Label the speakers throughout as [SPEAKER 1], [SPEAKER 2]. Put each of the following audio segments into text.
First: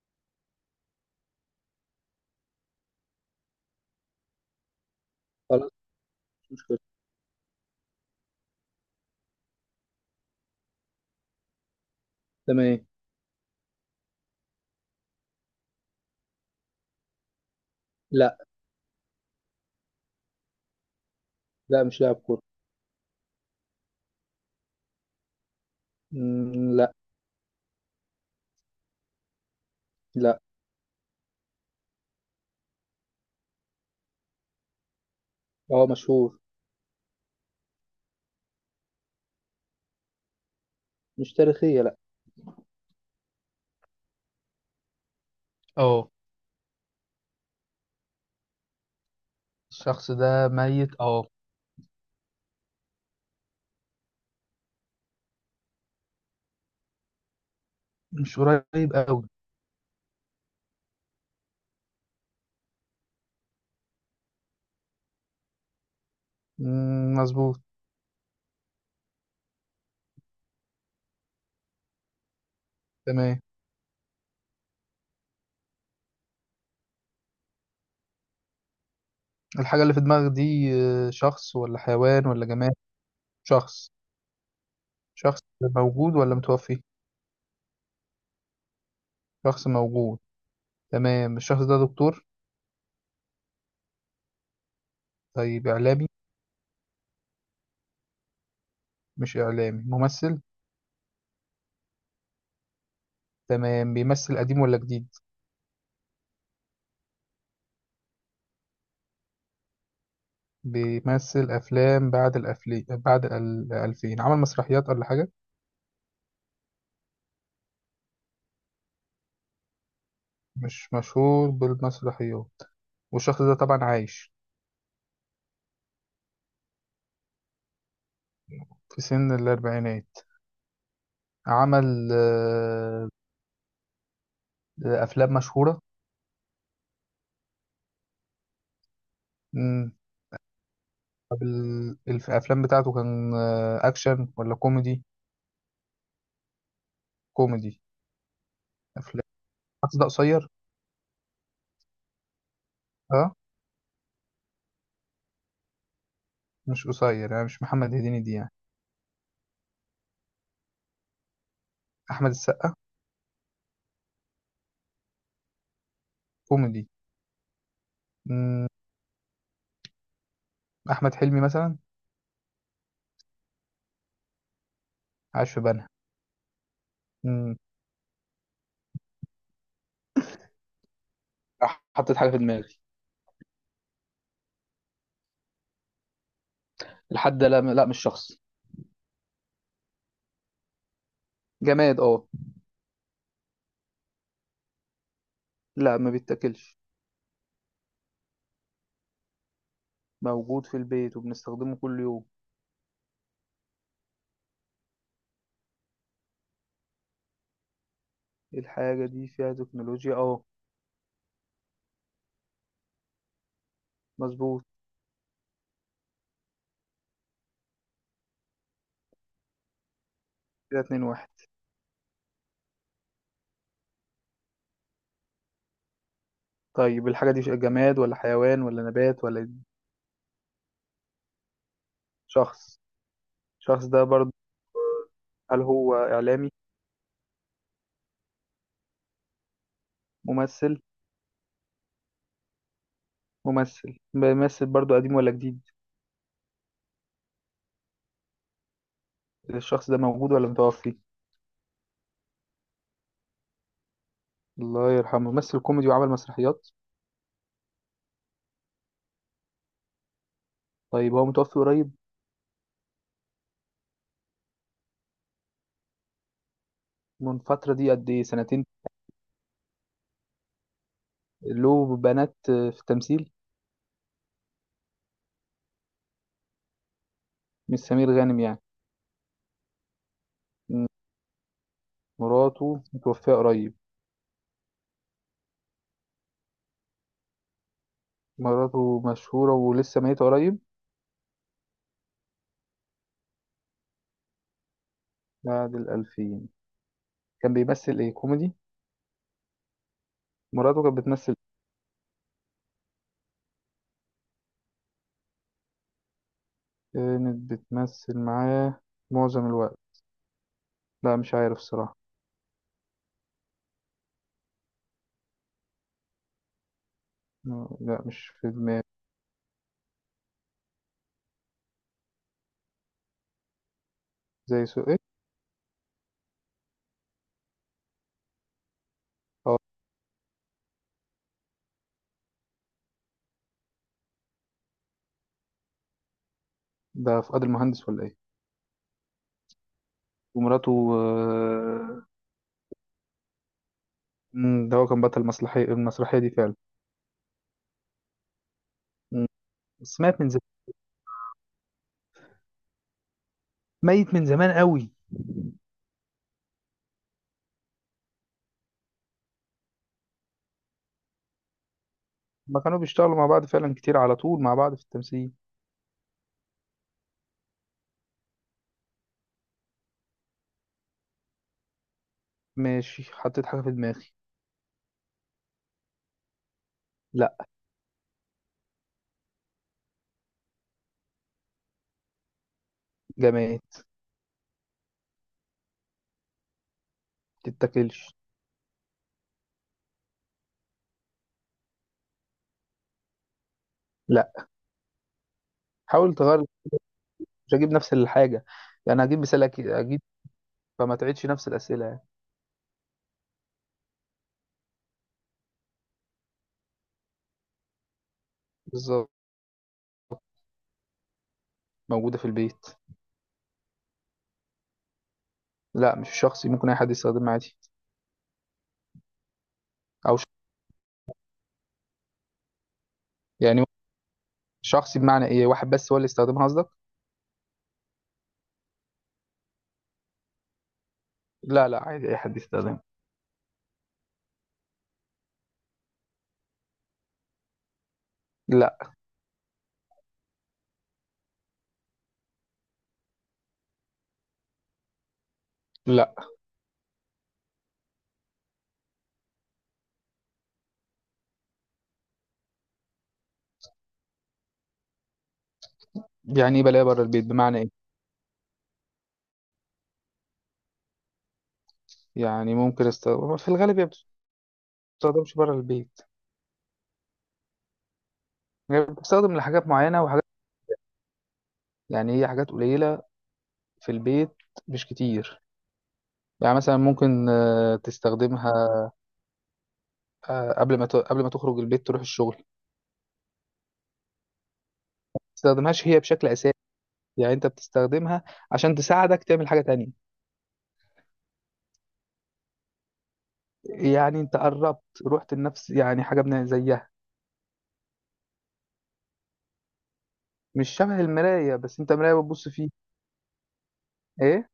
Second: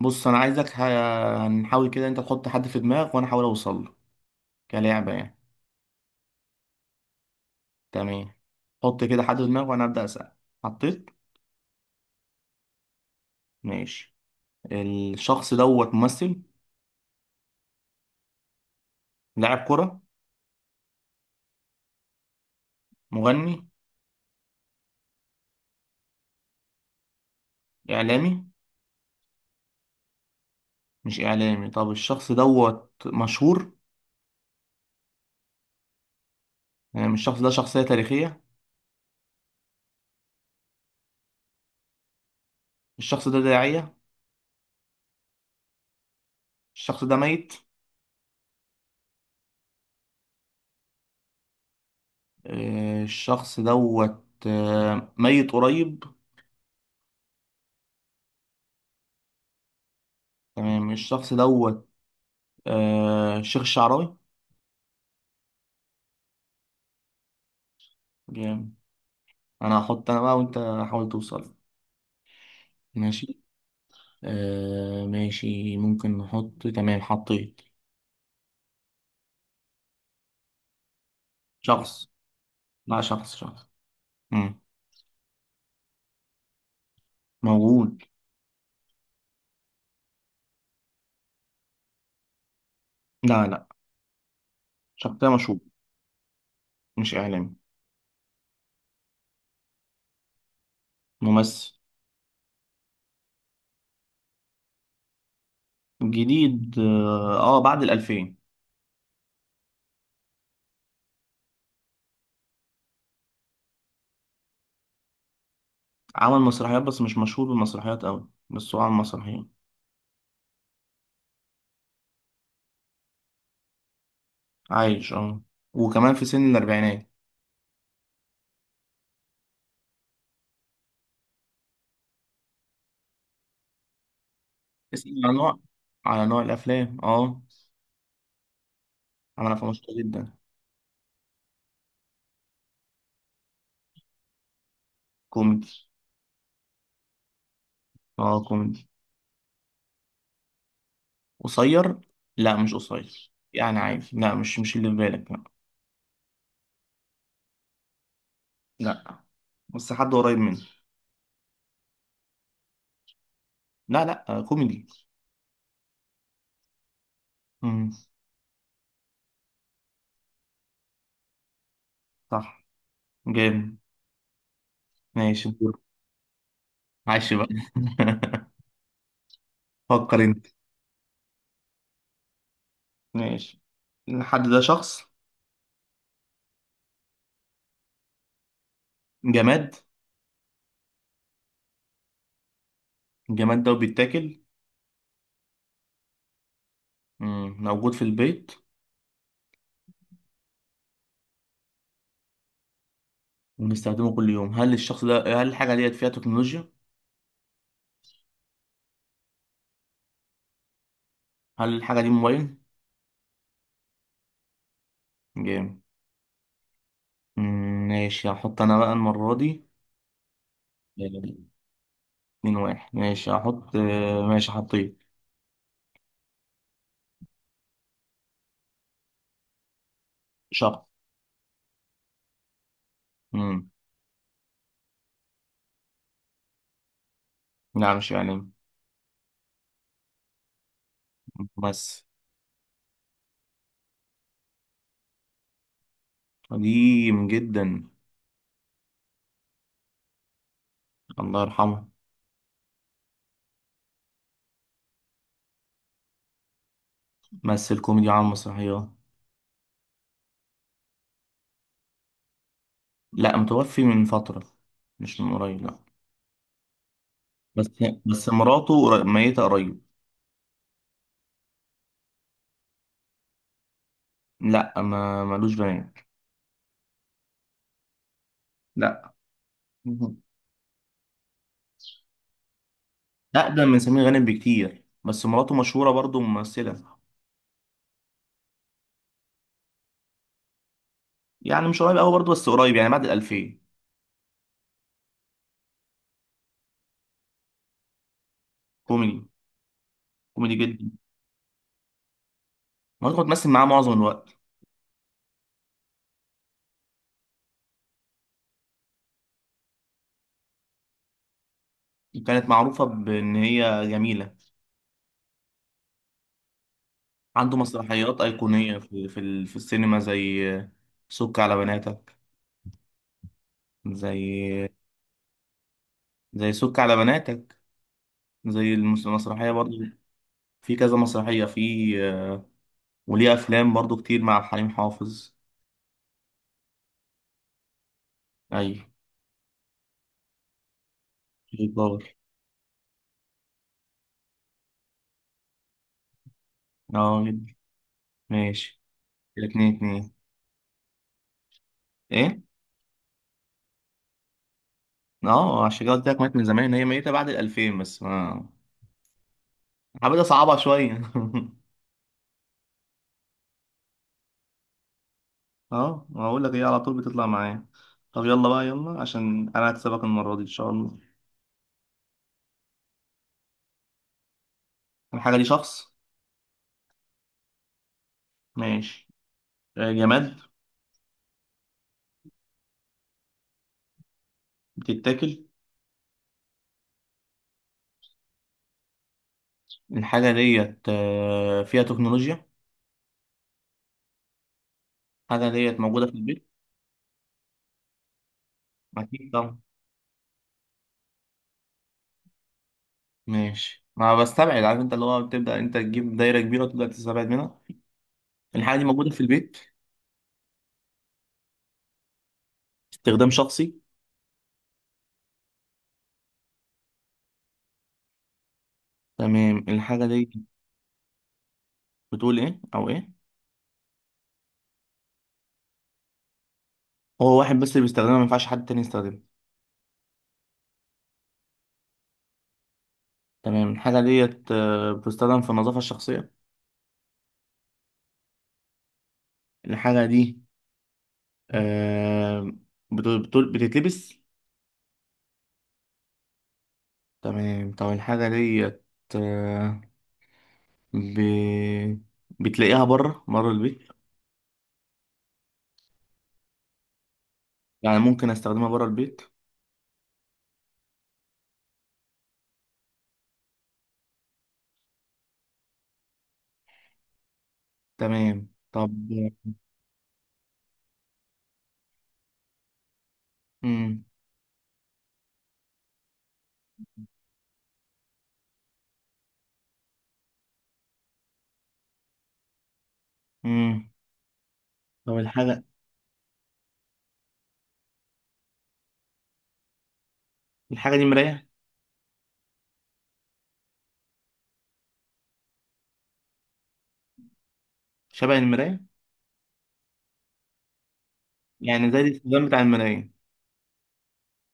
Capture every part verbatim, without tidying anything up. [SPEAKER 1] بص انا عايزك ه- هنحاول كده انت تحط حد في دماغك وانا احاول اوصل له كلعبه يعني.
[SPEAKER 2] خلاص. مش مشكلة.
[SPEAKER 1] تمام. حط كده حد في دماغك وانا ابدا اسال. حطيت.
[SPEAKER 2] تمام.
[SPEAKER 1] ماشي. الشخص دوت ممثل؟
[SPEAKER 2] لا،
[SPEAKER 1] لاعب كره؟
[SPEAKER 2] لا، مش لاعب كورة.
[SPEAKER 1] مغني؟
[SPEAKER 2] مم، لا.
[SPEAKER 1] اعلامي؟
[SPEAKER 2] لا.
[SPEAKER 1] مش اعلامي. طب الشخص دوت مشهور؟
[SPEAKER 2] هو مشهور.
[SPEAKER 1] يعني مش الشخص ده شخصيه تاريخيه؟
[SPEAKER 2] مش تاريخية، لا.
[SPEAKER 1] الشخص ده داعيه؟
[SPEAKER 2] اه.
[SPEAKER 1] الشخص ده ميت؟
[SPEAKER 2] الشخص ده ميت، اه.
[SPEAKER 1] آه، الشخص دوت آه، ميت قريب؟
[SPEAKER 2] مش قريب قوي.
[SPEAKER 1] تمام. الشخص دوت آه، شيخ الشعراوي.
[SPEAKER 2] مم، مظبوط.
[SPEAKER 1] جامد. انا هحط انا بقى وانت حاول توصل.
[SPEAKER 2] تمام.
[SPEAKER 1] ماشي. آه ماشي. ممكن نحط. تمام. حطيت.
[SPEAKER 2] الحاجة اللي في دماغك دي آه، شخص ولا
[SPEAKER 1] شخص.
[SPEAKER 2] حيوان ولا جماد؟
[SPEAKER 1] لا، شخص، شخص.
[SPEAKER 2] شخص.
[SPEAKER 1] مم.
[SPEAKER 2] شخص موجود ولا متوفي؟
[SPEAKER 1] موجود.
[SPEAKER 2] شخص موجود. تمام. الشخص ده دكتور؟
[SPEAKER 1] لا، لا، شخصية مشهور.
[SPEAKER 2] طيب، إعلامي؟
[SPEAKER 1] مش إعلامي.
[SPEAKER 2] مش إعلامي، ممثل؟
[SPEAKER 1] ممثل.
[SPEAKER 2] تمام. بيمثل قديم ولا جديد؟
[SPEAKER 1] جديد. اه. آه، بعد الألفين.
[SPEAKER 2] بيمثل أفلام بعد الأفلي بعد الألفين. عمل مسرحيات ولا حاجة؟
[SPEAKER 1] عمل مسرحيات بس مش مشهور بالمسرحيات أوي، بس هو عمل مسرحيات.
[SPEAKER 2] مش مشهور بالمسرحيات. والشخص ده طبعا عايش.
[SPEAKER 1] عايش، اه. وكمان في سن الأربعينات.
[SPEAKER 2] في سن الأربعينات. عمل آه،
[SPEAKER 1] اسأل على
[SPEAKER 2] أفلام
[SPEAKER 1] نوع.
[SPEAKER 2] مشهورة.
[SPEAKER 1] على نوع الأفلام، اه. عمل أفلام
[SPEAKER 2] مم.
[SPEAKER 1] مشهورة جدا.
[SPEAKER 2] طب ال- الف- الأفلام بتاعته كان آه، أكشن ولا كوميدي؟
[SPEAKER 1] كوميدي.
[SPEAKER 2] كوميدي.
[SPEAKER 1] اه، كوميدي.
[SPEAKER 2] أفلام. الشخص ده قصير؟
[SPEAKER 1] قصير؟ لا، مش قصير،
[SPEAKER 2] أه.
[SPEAKER 1] يعني عادي. لا، مش مش اللي في بالك، لا.
[SPEAKER 2] مش قصير يعني، مش محمد هديني دي يعني.
[SPEAKER 1] لا، بس حد قريب مني.
[SPEAKER 2] أحمد السقا؟
[SPEAKER 1] لا، لا، آه، كوميدي.
[SPEAKER 2] كوميدي.
[SPEAKER 1] امم.
[SPEAKER 2] مم. أحمد حلمي مثلا؟
[SPEAKER 1] صح. جامد. ماشي،
[SPEAKER 2] عايش في
[SPEAKER 1] دور.
[SPEAKER 2] بنها.
[SPEAKER 1] عايش بقى.
[SPEAKER 2] مم.
[SPEAKER 1] فكر انت.
[SPEAKER 2] راح حطيت حاجة في دماغي.
[SPEAKER 1] ماشي. الحد ده شخص؟
[SPEAKER 2] الحد، لا، لا، مش شخص.
[SPEAKER 1] جماد؟
[SPEAKER 2] جماد، اه.
[SPEAKER 1] الجماد ده بيتاكل؟
[SPEAKER 2] لا، ما بيتاكلش.
[SPEAKER 1] مم. موجود في البيت
[SPEAKER 2] موجود في البيت وبنستخدمه كل يوم.
[SPEAKER 1] وبنستخدمه كل يوم؟ هل الشخص ده هل الحاجة ديت فيها تكنولوجيا؟
[SPEAKER 2] إيه؟ الحاجة دي فيها تكنولوجيا، اه.
[SPEAKER 1] هل الحاجة دي موبايل؟
[SPEAKER 2] مظبوط.
[SPEAKER 1] جامد. مم، ماشي، هحط انا بقى المرة دي.
[SPEAKER 2] كده اتنين
[SPEAKER 1] آه،
[SPEAKER 2] واحد
[SPEAKER 1] اتنين واحد. ماشي، هحط. آه، ماشي. حطيت.
[SPEAKER 2] طيب الحاجة دي جماد ولا حيوان ولا نبات ولا؟
[SPEAKER 1] شخص.
[SPEAKER 2] شخص.
[SPEAKER 1] امم.
[SPEAKER 2] الشخص ده برضو، هل هو إعلامي؟
[SPEAKER 1] لا، مش إعلامي.
[SPEAKER 2] ممثل.
[SPEAKER 1] ممثل.
[SPEAKER 2] ممثل، بيمثل برضو قديم ولا جديد؟
[SPEAKER 1] قديم جدا.
[SPEAKER 2] الشخص ده موجود ولا متوفي؟
[SPEAKER 1] الله يرحمه.
[SPEAKER 2] الله يرحمه. ممثل كوميدي وعمل مسرحيات؟
[SPEAKER 1] مثل كوميدي على المسرحيات.
[SPEAKER 2] طيب هو متوفي قريب؟
[SPEAKER 1] لا، متوفي من فترة. مش من قريب، لا.
[SPEAKER 2] من
[SPEAKER 1] بس
[SPEAKER 2] فترة، دي قد ايه،
[SPEAKER 1] بس
[SPEAKER 2] سنتين؟
[SPEAKER 1] مراته قر- ميتة قريب.
[SPEAKER 2] له بنات في التمثيل؟
[SPEAKER 1] لا، ما ملوش بنات.
[SPEAKER 2] مش سمير غانم يعني؟
[SPEAKER 1] لا. مهم.
[SPEAKER 2] م- مراته متوفية
[SPEAKER 1] أقدم
[SPEAKER 2] قريب؟
[SPEAKER 1] من سمير غانم بكتير، بس مراته مشهورة برضه ممثلة.
[SPEAKER 2] مراته مشهورة ولسه ميتة قريب؟
[SPEAKER 1] يعني مش قريب أوي برضه، بس قريب يعني بعد الألفين.
[SPEAKER 2] بعد الألفين. كان بيمثل ايه، كوميدي؟
[SPEAKER 1] كوميدي. كوميدي
[SPEAKER 2] مراته
[SPEAKER 1] جدا.
[SPEAKER 2] كانت بتمثل؟
[SPEAKER 1] مراته كانت بتمثل معاه معظم الوقت.
[SPEAKER 2] إيه؟ كانت بتمثل معاه معظم الوقت؟ لا، مش عارف الصراحة.
[SPEAKER 1] وكانت معروفة بإن هي جميلة. عنده
[SPEAKER 2] لا،
[SPEAKER 1] مسرحيات
[SPEAKER 2] مش في
[SPEAKER 1] أيقونية
[SPEAKER 2] دماغي.
[SPEAKER 1] في في ال- في السينما زي سك على بناتك.
[SPEAKER 2] زي
[SPEAKER 1] زي،
[SPEAKER 2] سوق ايه؟
[SPEAKER 1] زي سك على بناتك. زي المس- المسرحية
[SPEAKER 2] اه.
[SPEAKER 1] برضو. في كذا مسرحية في. وليه أفلام برضو كتير مع حليم حافظ.
[SPEAKER 2] ده فؤاد المهندس ولا ايه؟
[SPEAKER 1] أي.
[SPEAKER 2] ومراته آه،
[SPEAKER 1] جبار.
[SPEAKER 2] مم، ده هو كان بطل المسرحية المسرحية دي فعلا؟
[SPEAKER 1] اه، جد. ماشي.
[SPEAKER 2] مم.
[SPEAKER 1] كده اتنين
[SPEAKER 2] بس
[SPEAKER 1] اتنين.
[SPEAKER 2] مات من زمان.
[SPEAKER 1] ايه؟
[SPEAKER 2] ميت من زمان قوي.
[SPEAKER 1] اه، عشان كده قلت لك مات من زمان. هي ميتة بعد الألفين بس ما حبيت أصعبها شوية
[SPEAKER 2] ما كانوا بيشتغلوا مع بعض فعلا كتير، على طول مع بعض في التمثيل.
[SPEAKER 1] اه، ما أقول لك هي على طول بتطلع معايا. طب يلا بقى، يلا، عشان أنا هكسبك المرة دي إن شاء الله.
[SPEAKER 2] ماشي، حطيت حاجة في دماغي.
[SPEAKER 1] الحاجة دي شخص؟
[SPEAKER 2] لا.
[SPEAKER 1] ماشي. آه، جماد؟
[SPEAKER 2] جماد.
[SPEAKER 1] بتتاكل؟
[SPEAKER 2] تتاكلش.
[SPEAKER 1] الحاجة ديت آه، فيها تكنولوجيا؟
[SPEAKER 2] لا.
[SPEAKER 1] الحاجة ديت موجودة في
[SPEAKER 2] حاول تغير.
[SPEAKER 1] البيت؟
[SPEAKER 2] مش هجيب نفس الحاجة. يعني هجيب
[SPEAKER 1] أكيد
[SPEAKER 2] مثال،
[SPEAKER 1] طبعا.
[SPEAKER 2] أكيد أجيب. فما تعيدش نفس الأسئلة يعني.
[SPEAKER 1] ماشي، ما بستبعد، عارف أنت، اللي هو بتبدأ أنت تجيب دايرة كبيرة وتبدأ تستبعد منها. الحاجة دي موجودة
[SPEAKER 2] بالظبط.
[SPEAKER 1] في البيت؟
[SPEAKER 2] موجودة في البيت.
[SPEAKER 1] استخدام شخصي؟
[SPEAKER 2] لا، مش شخصي، ممكن أي حد يستخدمها عادي.
[SPEAKER 1] تمام. الحاجة
[SPEAKER 2] أو ش...
[SPEAKER 1] دي بتقول إيه، أو إيه؟
[SPEAKER 2] يعني، شخصي بمعنى إيه، واحد بس هو اللي يستخدمها قصدك؟
[SPEAKER 1] هو واحد بس اللي بيستخدمها، ما ينفعش حد تاني يستخدمها؟
[SPEAKER 2] لا، لا، عادي أي حد يستخدمها.
[SPEAKER 1] تمام. الحاجة ديت آه، بتستخدم في النظافة الشخصية؟
[SPEAKER 2] لا.
[SPEAKER 1] الحاجة دي آه، بت- بت- بتتلبس؟
[SPEAKER 2] لا.
[SPEAKER 1] تمام، طب الحاجة ديت آه، ب... بتلاقيها بره بره البيت؟
[SPEAKER 2] يعني إيه بلاقيها بره البيت، بمعنى إيه؟
[SPEAKER 1] يعني ممكن استخدمها بره البيت؟
[SPEAKER 2] يعني ممكن استخدم، في الغالب هي ما بتستخدمش بره البيت.
[SPEAKER 1] تمام،
[SPEAKER 2] يعني
[SPEAKER 1] طب.
[SPEAKER 2] بتستخدم لحاجات معينة وحاجات. يعني هي حاجات قليلة. في
[SPEAKER 1] امم.
[SPEAKER 2] البيت. مش كتير. يعني مثلا ممكن آه، تستخدمها. آه، قبل ما ت... قبل ما تخرج البيت تروح الشغل ما
[SPEAKER 1] امم، طب الحاجة
[SPEAKER 2] تستخدمهاش هي بشكل أساسي. يعني انت بتستخدمها عشان تساعدك تعمل حاجة تانية.
[SPEAKER 1] الحاجة دي مراية؟
[SPEAKER 2] يعني انت قربت، رحت لنفس يعني حاجة من زيها.
[SPEAKER 1] شبه المراية؟
[SPEAKER 2] مش شبه المراية، بس
[SPEAKER 1] يعني
[SPEAKER 2] انت
[SPEAKER 1] زي
[SPEAKER 2] مراية
[SPEAKER 1] الاستخدام
[SPEAKER 2] بتبص
[SPEAKER 1] بتاع
[SPEAKER 2] فيه.
[SPEAKER 1] المراية؟
[SPEAKER 2] ايه.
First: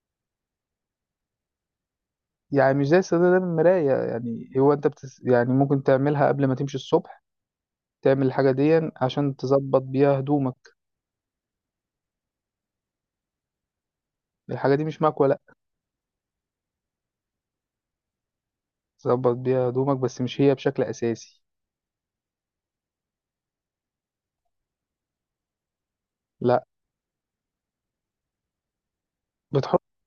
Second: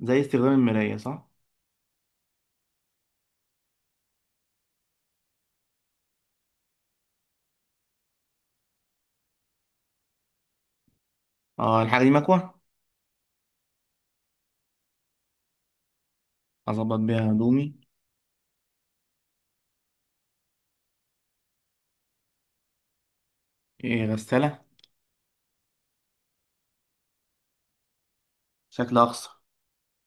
[SPEAKER 1] زي استخدام المراية، صح؟
[SPEAKER 2] يعني مش زي استخدام المراية، يعني هو انت بتس... يعني ممكن تعملها قبل ما تمشي الصبح. تعمل الحاجة دي عشان تظبط بيها هدومك.
[SPEAKER 1] اه، الحاجة دي مكوة؟
[SPEAKER 2] الحاجة دي مش مكوة، لا.
[SPEAKER 1] اظبط بيها هدومي؟
[SPEAKER 2] تظبط بيها هدومك، بس مش هي بشكل أساسي.
[SPEAKER 1] إيه، غسالة؟
[SPEAKER 2] لا.
[SPEAKER 1] شكلها اقصر.
[SPEAKER 2] بتحطها.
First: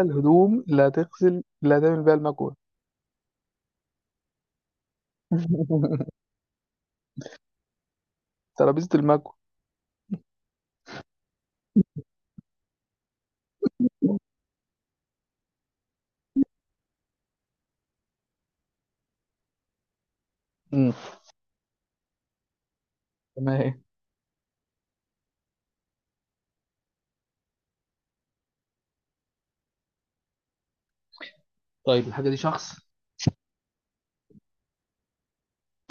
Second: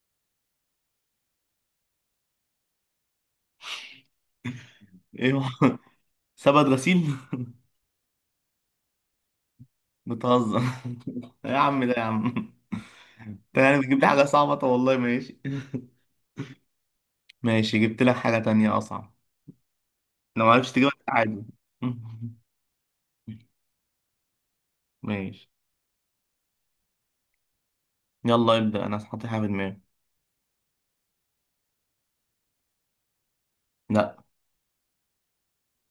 [SPEAKER 2] الهدوم اللي هتغسل، اللي هتعمل بيها المكوة.
[SPEAKER 1] ايه هو؟ سبت غسيل؟
[SPEAKER 2] ترابيزة المكوة.
[SPEAKER 1] بتهزر. يا عم ده، يا عم. انت يعني بتجيب لي حاجة صعبة، طب والله ماشي. ماشي، جبت لك حاجة تانية اصعب. لو معرفتش تجيبها،
[SPEAKER 2] امم.
[SPEAKER 1] عادي.
[SPEAKER 2] تمام.
[SPEAKER 1] ماشي. يلا ابدأ، انا هحط حاجة في دماغي.
[SPEAKER 2] طيب الحاجة دي شخص؟
[SPEAKER 1] لا.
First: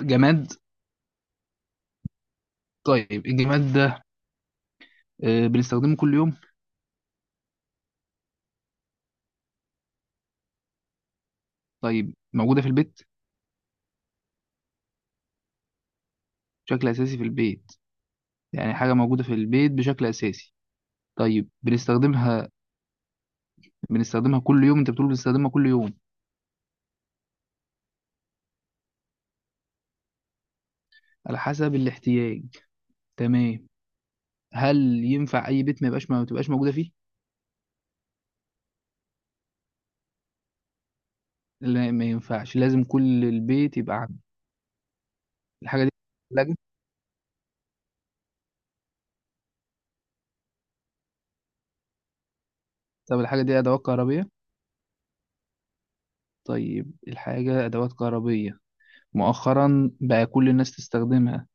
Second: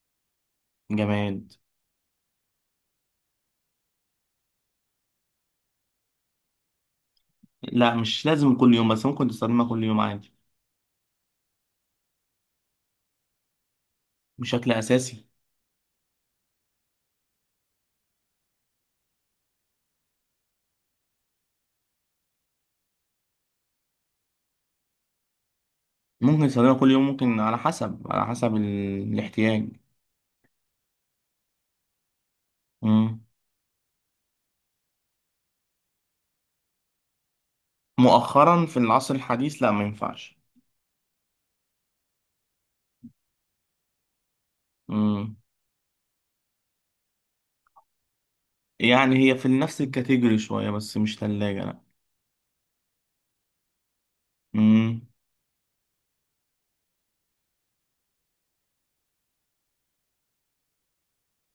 [SPEAKER 2] جماد.
[SPEAKER 1] جماد.
[SPEAKER 2] طيب الجماد ده آه، بنستخدمه كل يوم؟
[SPEAKER 1] لا، مش لازم كل يوم، بس ممكن تستخدمها كل يوم عادي.
[SPEAKER 2] طيب، موجودة في البيت؟
[SPEAKER 1] بشكل أساسي.
[SPEAKER 2] بشكل أساسي في البيت. يعني حاجة موجودة في البيت بشكل أساسي. طيب بنستخدمها. بنستخدمها كل يوم، أنت بتقول بنستخدمها كل يوم؟
[SPEAKER 1] ممكن تستخدمها كل يوم، ممكن على حسب على حسب ال... الاحتياج.
[SPEAKER 2] على حسب الاحتياج.
[SPEAKER 1] مم.
[SPEAKER 2] تمام. هل ينفع أي بيت ما يبقاش ما تبقاش موجودة فيه؟
[SPEAKER 1] مؤخرا في العصر الحديث، لا، ما ينفعش.
[SPEAKER 2] لا، ما ينفعش، لازم كل البيت يبقى عنده.
[SPEAKER 1] مم.
[SPEAKER 2] الحاجة دي ثلاجة؟
[SPEAKER 1] يعني هي في نفس الكاتيجوري شوية، بس مش تلاجة، لا.
[SPEAKER 2] طب الحاجة دي أدوات كهربية؟
[SPEAKER 1] مم.
[SPEAKER 2] طيب الحاجة أدوات كهربية. مؤخرا بقى كل الناس تستخدمها.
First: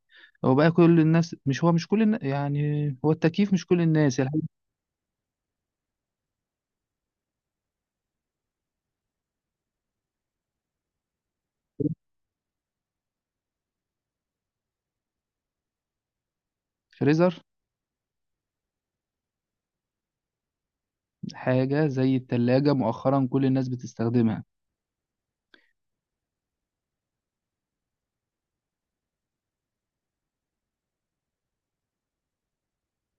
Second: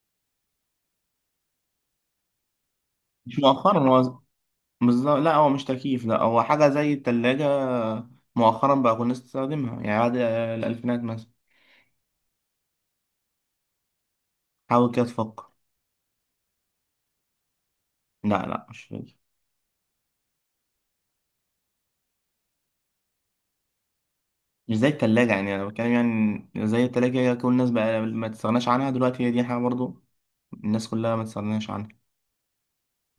[SPEAKER 2] هو بقى كل الناس، مش هو، مش كل الناس، يعني هو
[SPEAKER 1] مش
[SPEAKER 2] التكييف مش
[SPEAKER 1] مؤخرا
[SPEAKER 2] كل
[SPEAKER 1] هو
[SPEAKER 2] الناس الحاجة.
[SPEAKER 1] بالظبط. لا، هو مش تكييف، لا. هو حاجة زي التلاجة. مؤخرا بقى كنا نستخدمها يعني بعد الألفينات مثلا. حاول كده تفكر.
[SPEAKER 2] الفريزر؟
[SPEAKER 1] لا، لا، مش فاكر.
[SPEAKER 2] حاجة زي التلاجة مؤخرا كل الناس بتستخدمها.
[SPEAKER 1] مش زي التلاجة، يعني أنا بتكلم يعني زي التلاجة كل الناس بقى ما تستغناش عنها دلوقتي. هي دي حاجة برضو الناس كلها ما تستغناش عنها.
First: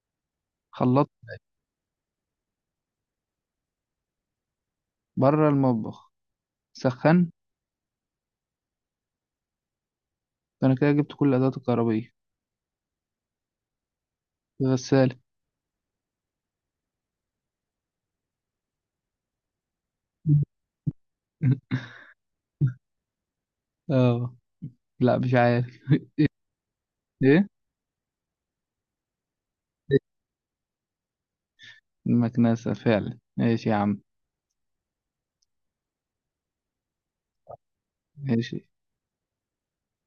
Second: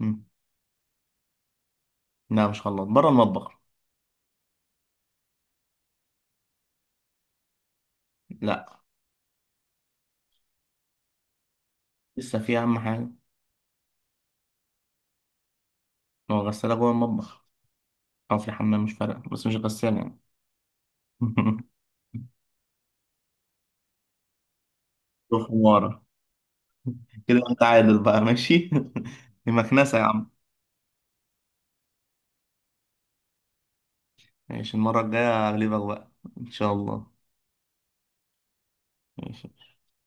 [SPEAKER 1] مم.
[SPEAKER 2] خلاط؟
[SPEAKER 1] لا، مش خلاط، بره المطبخ.
[SPEAKER 2] بره المطبخ. سخن؟
[SPEAKER 1] لا.
[SPEAKER 2] أنا كده جبت كل الأدوات الكهربائية.
[SPEAKER 1] لسه في أهم حاجة.
[SPEAKER 2] غسالة؟
[SPEAKER 1] ما هو غسالة جوه المطبخ، أو في الحمام مش فارقة، بس مش غسالة يعني.
[SPEAKER 2] اه. لا، مش
[SPEAKER 1] روح
[SPEAKER 2] عارف.
[SPEAKER 1] ورا. كده
[SPEAKER 2] ايه؟
[SPEAKER 1] أنت عادل بقى، ماشي. دي مكنسة يا عم.
[SPEAKER 2] المكنسة، فعلا ماشي يا عم.
[SPEAKER 1] ماشي، المرة الجاية أغلبك بقى إن شاء الله.
[SPEAKER 2] ماشي.
[SPEAKER 1] ماشي.